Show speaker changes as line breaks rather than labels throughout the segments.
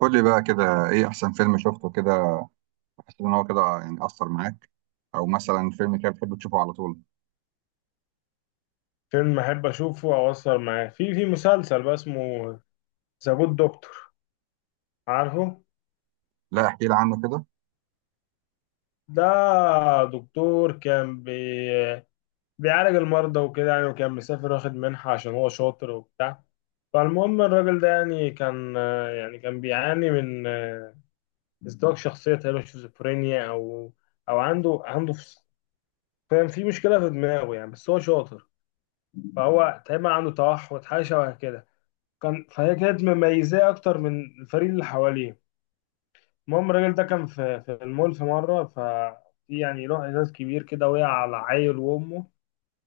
قول لي بقى كده، ايه احسن فيلم شفته كده؟ تحس ان هو كده يعني اثر معاك، او مثلا فيلم كده بتحب تشوفه على طول؟
فيلم احب اشوفه او اسهر معاه في مسلسل بقى اسمه ذا جود دكتور، عارفه؟
لا، احكي لي عنه كده.
ده دكتور كان بي بيعالج المرضى وكده يعني، وكان مسافر واخد منحة عشان هو شاطر وبتاع. فالمهم الراجل ده يعني كان بيعاني من ازدواج شخصية تقريبا، شيزوفرينيا، او عنده فاهم، في مشكلة في دماغه يعني، بس هو شاطر. فهو تقريبا عنده توحد، حاجة شبه كده كان، فهي كانت مميزاه اكتر من الفريق اللي حواليه. المهم الراجل ده كان في المول في مرة، ففي يعني له ازاز كبير كده وقع على عيل وامه.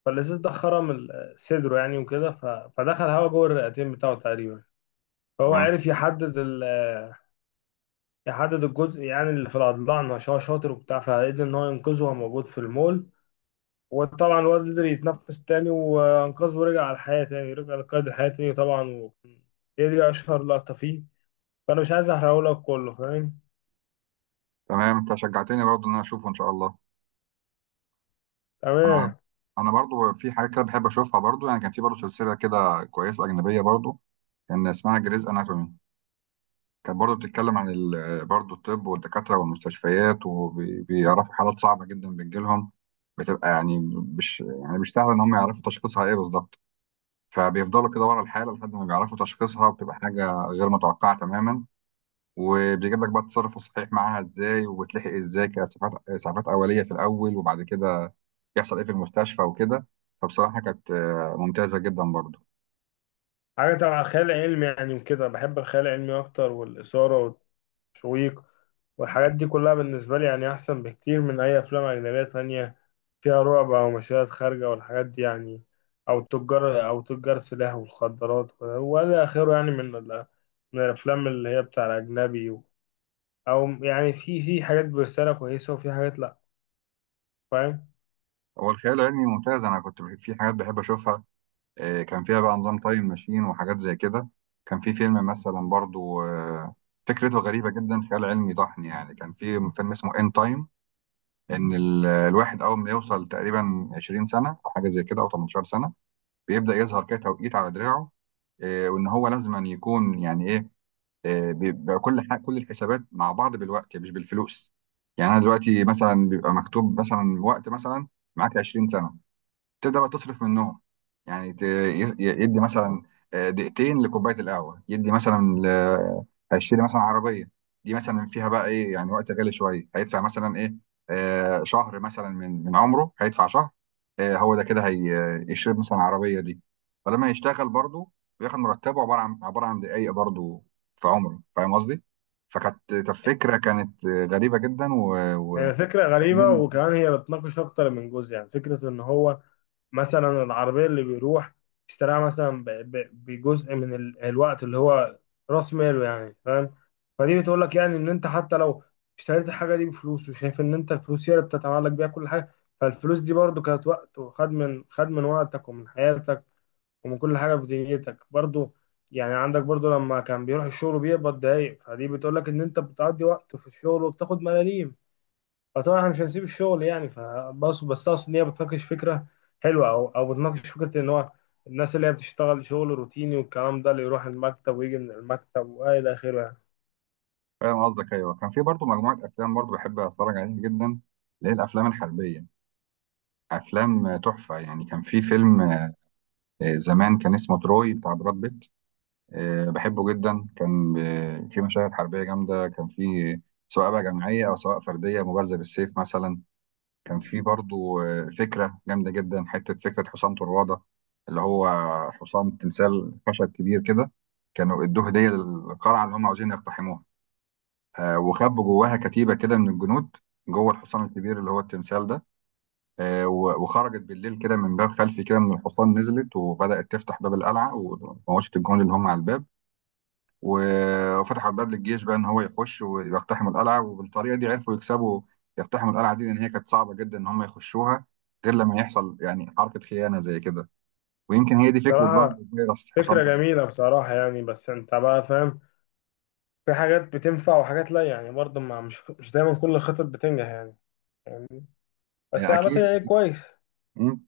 فالازاز ده خرم صدره يعني، فدخل هوا جوه الرئتين بتاعه تقريبا. فهو
تمام.
عرف يحدد الجزء يعني اللي في الأضلاع عشان هو شاطر وبتاع، فقدر إن هو ينقذه وهو موجود في المول. وطبعا الواد قدر يتنفس تاني وأنقذه، ورجع على الحياة تاني، رجع لقيد الحياة تاني طبعا هي دي أشهر لقطة فيه، فأنا مش عايز أحرقهولك كله، فاهم؟
تمام، انت شجعتني برضه ان انا اشوفه ان شاء الله. انا
تمام.
انا برضه في حاجه كده بحب اشوفها برضه، يعني كان في برضه سلسله كده كويسه اجنبيه برضه، كان اسمها جريز اناتومي. كانت برضه بتتكلم عن برضه الطب والدكاتره والمستشفيات، وبيعرفوا حالات صعبه جدا بتجيلهم، بتبقى يعني مش يعني مش سهل ان هم يعرفوا تشخيصها ايه بالظبط. فبيفضلوا كده ورا الحالة لحد ما بيعرفوا تشخيصها، بتبقى حاجة غير متوقعة تماما. وبيجيب لك بقى التصرف الصحيح معاها ازاي، وبتلحق ازاي كاسعافات، اسعافات اوليه في الاول، وبعد كده يحصل ايه في المستشفى وكده. فبصراحه كانت ممتازه جدا برضو.
حاجة تبع خيال علمي يعني وكده، بحب الخيال العلمي أكتر، والإثارة والتشويق والحاجات دي كلها بالنسبة لي يعني أحسن بكتير من أي أفلام أجنبية تانية فيها رعب أو مشاهد خارجة والحاجات دي يعني، أو تجار سلاح والمخدرات ولا آخره يعني، من من الأفلام اللي هي بتاع الأجنبي. أو يعني في حاجات برسالة كويسة وفي حاجات لأ، فاهم؟
هو الخيال العلمي ممتاز، انا كنت في حاجات بحب اشوفها. كان فيها بقى نظام تايم ماشين وحاجات زي كده. كان في فيلم مثلا برضو، فكرته غريبه جدا، خيال علمي ضحني يعني، كان في فيلم اسمه ان تايم. ان الواحد اول ما يوصل تقريبا 20 سنه او حاجه زي كده، او 18 سنه، بيبدا يظهر كده توقيت على دراعه. وان هو لازم أن يكون يعني ايه، بيبقى كل حاجه، كل الحسابات مع بعض بالوقت مش بالفلوس. يعني انا دلوقتي مثلا بيبقى مكتوب مثلا وقت، مثلا معاك 20 سنه، تبدا بقى تصرف منهم. يعني يدي مثلا، دقيقتين لكوبايه القهوه، يدي مثلا هيشتري مثلا عربيه، دي مثلا فيها بقى ايه يعني، وقت غالي شويه، هيدفع مثلا ايه، شهر مثلا من عمره، هيدفع شهر. هو ده كده، هيشتري مثلا العربيه دي. فلما يشتغل برضه، بياخد مرتبه عباره عن دقايق برضه في عمره، فاهم قصدي؟ فكانت فكره، كانت غريبه جدا
هي فكرة
و...
غريبة، وكمان هي بتناقش أكتر من جزء. يعني فكرة إن هو مثلا العربية اللي بيروح اشتراها مثلا ب- ب- بجزء من الوقت اللي هو رأس ماله يعني، فاهم؟ فدي بتقول لك يعني إن أنت حتى لو اشتريت الحاجة دي بفلوس وشايف إن أنت الفلوس هي اللي بتتعلق بيها كل حاجة، فالفلوس دي برضو كانت وقت، وخد من خد من وقتك ومن حياتك ومن كل حاجة في دنيتك برضو. يعني عندك برضو لما كان بيروح الشغل بيقبض دقايق، فدي بتقول لك إن أنت بتقضي وقت في الشغل وبتاخد ملاليم. فطبعا احنا مش هنسيب الشغل يعني، بس اقصد ان هي بتناقش فكره حلوه، او او بتناقش فكره ان هو الناس اللي هي بتشتغل شغل روتيني والكلام ده، اللي يروح المكتب ويجي من المكتب والى اخره يعني.
فاهم قصدك. ايوه، كان في برضو مجموعه افلام برضو بحب اتفرج عليها جدا، اللي هي الافلام الحربيه. افلام تحفه يعني. كان في فيلم، زمان، كان اسمه تروي، بتاع براد بيت. بحبه جدا، كان في مشاهد حربيه جامده، كان في، سواء بقى جماعيه او سواء فرديه، مبارزه بالسيف مثلا. كان في برضو فكره جامده جدا، حته فكره حصان طروادة، اللي هو حصان تمثال خشب كبير كده، كانوا ادوه هديه للقلعه اللي هم عاوزين يقتحموها. وخبوا جواها كتيبة كده من الجنود، جوه الحصان الكبير اللي هو التمثال ده. وخرجت بالليل كده من باب خلفي كده من الحصان، نزلت وبدأت تفتح باب القلعة، وموشت الجنود اللي هم على الباب، وفتحوا الباب للجيش بقى إن هو يخش ويقتحم القلعة. وبالطريقة دي عرفوا يكسبوا، يقتحموا القلعة دي، لأن هي كانت صعبة جدا إن هم يخشوها غير لما يحصل يعني حركة خيانة زي كده. ويمكن هي دي فكرة برضه
بصراحه
فيروس حصان
فكره
طب.
جميله بصراحه يعني، بس انت بقى فاهم، في حاجات بتنفع وحاجات لا يعني. برضه ما مش دايما كل الخطط بتنجح يعني، يعني بس عامه
أكيد.
يعني كويس.
مم.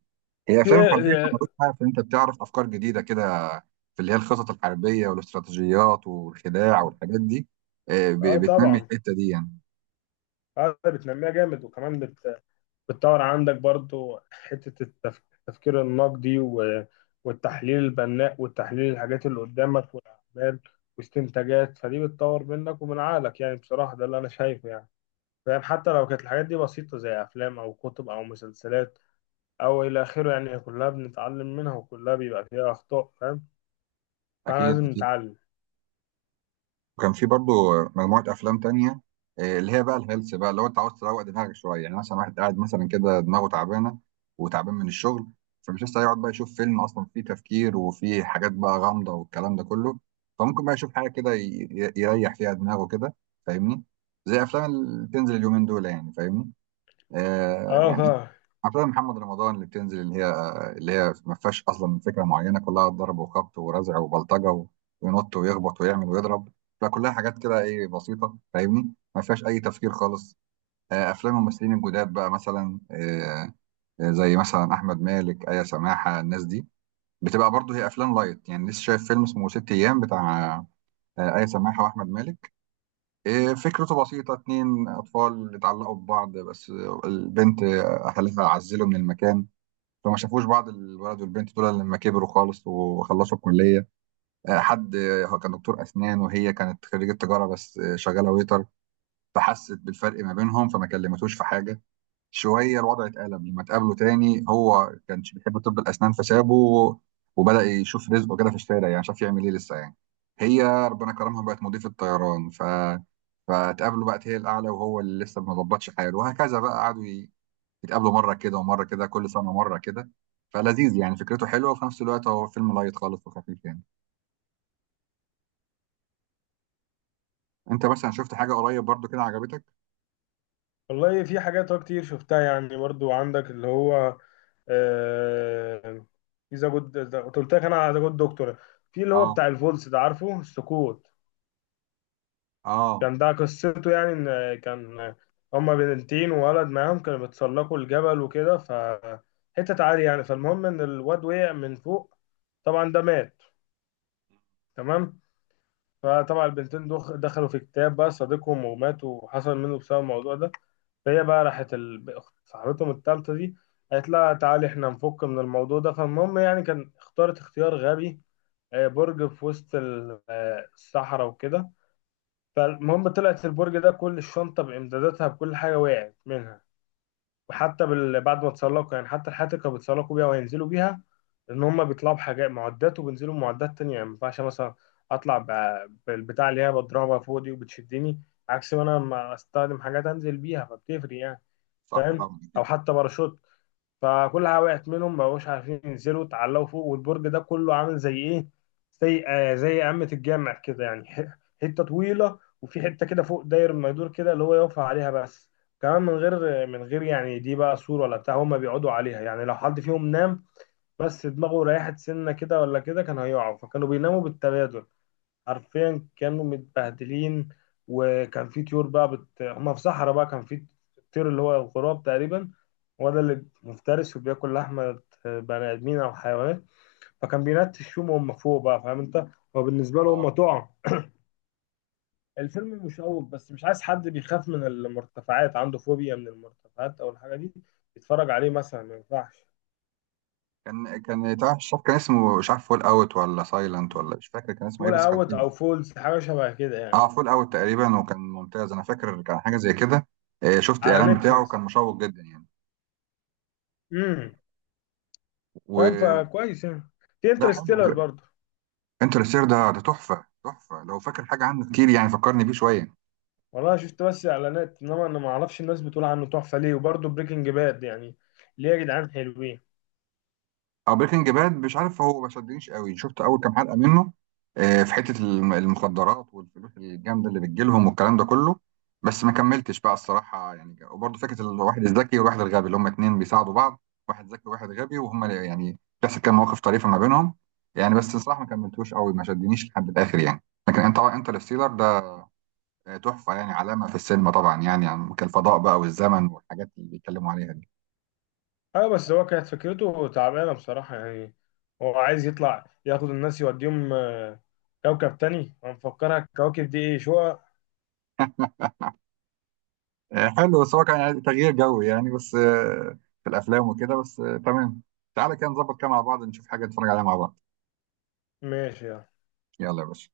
هي الافلام الحربيه كان ملوش
إيه؟
حاجه في ان انت بتعرف افكار جديده كده، في اللي هي الخطط الحربيه والاستراتيجيات والخداع والحاجات دي،
اه
بتنمي
طبعا،
الحته دي يعني.
اه بتنميها جامد، وكمان بتطور عندك برضو حتة التفكير النقدي، و- والتحليل البناء، والتحليل الحاجات اللي قدامك والأعمال واستنتاجات، فدي بتطور منك ومن عقلك يعني، بصراحة ده اللي أنا شايفه يعني، فاهم؟ حتى لو كانت الحاجات دي بسيطة زي أفلام أو كتب أو مسلسلات أو إلى آخره يعني، كلها بنتعلم منها، وكلها بيبقى فيها أخطاء، فاهم؟ فاحنا
اكيد،
لازم
اكيد.
نتعلم.
وكان في برضو مجموعة أفلام تانية، اللي هي بقى الهيلث بقى. لو أنت عاوز تروق دماغك شوية، يعني مثلا واحد قاعد مثلا كده دماغه تعبانة، وتعبان من الشغل، فمش لسه هيقعد بقى يشوف فيلم أصلا فيه تفكير، وفيه حاجات بقى غامضة والكلام ده كله. فممكن بقى يشوف حاجة كده يريح فيها دماغه كده، فاهمني؟ زي أفلام اللي بتنزل اليومين دول، يعني فاهمني، يعني
اه
افلام محمد رمضان اللي بتنزل، اللي هي ما فيهاش اصلا فكره معينه، كلها ضرب وخبط ورزع وبلطجه، وينط ويخبط ويعمل ويضرب. فكلها حاجات كده ايه، بسيطه فاهمني، ما فيهاش اي تفكير خالص. افلام الممثلين الجداد بقى، مثلا زي مثلا احمد مالك، ايا سماحه، الناس دي بتبقى برضو هي افلام لايت يعني. لسه شايف فيلم اسمه ست ايام، بتاع ايا سماحه واحمد مالك. إيه، فكرته بسيطة، اتنين أطفال اتعلقوا ببعض بس البنت أهلها عزلوا من المكان، فما شافوش بعض الولد والبنت دول إلا لما كبروا خالص وخلصوا الكلية. آه، حد آه، هو كان دكتور أسنان، وهي كانت خريجة تجارة بس شغالة ويتر. فحست بالفرق ما بينهم، فما كلمتوش في حاجة. شويه الوضع اتقلب لما اتقابلوا تاني، هو كانش بيحب طب الاسنان فسابه، وبدا يشوف رزقه كده في الشارع، يعني شاف يعمل ايه لسه يعني. هي ربنا كرمها، بقت مضيفه طيران، فاتقابلوا، بقت هي الاعلى وهو اللي لسه ما ظبطش حاله. وهكذا بقى، قعدوا يتقابلوا مره كده ومره كده، كل سنه مره كده. فلذيذ يعني، فكرته حلوه، وفي نفس الوقت هو فيلم لايت خالص وخفيف يعني. انت مثلا شفت حاجه قريب برضو كده عجبتك؟
والله في حاجات أه كتير شفتها يعني. برضو عندك اللي هو آه، في ذا جود، قلت لك انا على ذا جود دكتور. في اللي هو
اه،
بتاع الفولس ده، عارفه؟ السقوط.
اه،
كان ده قصته يعني، ان كان هما بنتين وولد معاهم كانوا بيتسلقوا الجبل وكده، ف حتة عالية يعني. فالمهم ان الواد وقع من فوق، طبعا ده مات، تمام. فطبعا البنتين دخلوا في كتاب بقى صديقهم وماتوا، وحصل منه بسبب الموضوع ده. فهي بقى راحت صاحبتهم التالتة دي، قالت لها تعالي احنا نفك من الموضوع ده. فالمهم يعني كان اختارت اختيار غبي، برج في وسط الصحراء وكده. فالمهم طلعت البرج ده، كل الشنطة بإمداداتها بكل حاجة وقعت منها، وحتى بعد ما اتسلقوا يعني، حتى الحياتي كانوا بيتسلقوا بيها وهينزلوا بيها، ان هم بيطلعوا بحاجات معدات وبينزلوا بمعدات تانية يعني. ما ينفعش مثلا اطلع ب... بالبتاع اللي هي بضربها فوق دي وبتشدني، عكس ما انا لما استخدم حاجات انزل بيها، فبتفرق يعني،
صح
فاهم؟
طبعا،
او
اكيد.
حتى باراشوت. فكلها وقعت منهم، ما بقوش عارفين ينزلوا، اتعلقوا فوق. والبرج ده كله عامل زي ايه، زي آه زي قمة الجامع كده يعني، حتة طويلة، وفي حتة كده فوق داير ما يدور كده اللي هو يقف عليها بس، كمان من غير يعني دي بقى سور ولا بتاع. هما بيقعدوا عليها يعني، لو حد فيهم نام بس دماغه ريحت سنة كده ولا كده كان هيقع، فكانوا بيناموا بالتبادل. حرفيا كانوا متبهدلين. وكان في طيور بقى هما في صحراء بقى، كان في الطير اللي هو الغراب تقريبا، هو ده اللي مفترس وبياكل لحمة بني آدمين أو حيوانات. فكان بينتشهم وهم فوق بقى، فاهم أنت؟ هو بالنسبة له
آه.
هم طعم. الفيلم مشوق، بس مش عايز حد بيخاف من المرتفعات، عنده فوبيا من المرتفعات أو الحاجة دي، يتفرج عليه مثلا، ما ينفعش.
كان بتاع الشاف، كان اسمه مش عارف فول اوت ولا سايلنت، ولا مش فاكر كان اسمه ايه،
فول
بس كان
أوت
حلو.
أو فولز، حاجة شبه كده يعني.
اه، فول اوت تقريبا، وكان ممتاز، انا فاكر كان حاجه زي كده. شفت
على
الاعلان بتاعه كان
نتفليكس.
مشوق جدا يعني.
امم فاهم؟
وده
فكويس يعني. في
حلو.
انترستيلر برضه.
انترستير ده تحفه، تحفه. لو فاكر حاجه عنه كتير يعني فكرني بيه شويه.
والله شفت بس اعلانات، انما انا ما اعرفش الناس بتقول عنه تحفه ليه، وبرضه بريكنج باد يعني ليه، يا جدعان حلوين.
او بريكنج باد، مش عارف هو ما شدنيش قوي، شفت اول كام حلقه منه، في حته المخدرات والفلوس الجامده اللي بتجيلهم والكلام ده كله، بس ما كملتش بقى الصراحه يعني. وبرضه فكره الواحد الذكي والواحد الغبي، اللي هم اتنين بيساعدوا بعض، واحد ذكي وواحد غبي، وهم يعني بتحصل كام مواقف طريفه ما بينهم يعني. بس الصراحه ما كملتوش قوي، ما شدنيش لحد الاخر يعني. لكن انت انترستيلر ده تحفه يعني، علامه في السينما طبعا، يعني, كالفضاء بقى والزمن والحاجات اللي بيتكلموا عليها دي.
ايوه، بس هو كانت فكرته تعبانه بصراحه يعني، هو عايز يطلع ياخد الناس يوديهم كوكب تاني. هنفكرها الكواكب دي ايه، شقق؟
حلو، بس هو كان يعني تغيير جو يعني، بس في الافلام وكده، بس تمام. تعالى كده نظبط كده مع بعض، نشوف حاجه نتفرج عليها مع بعض.
ماشي يعني.
يلا يا باشا.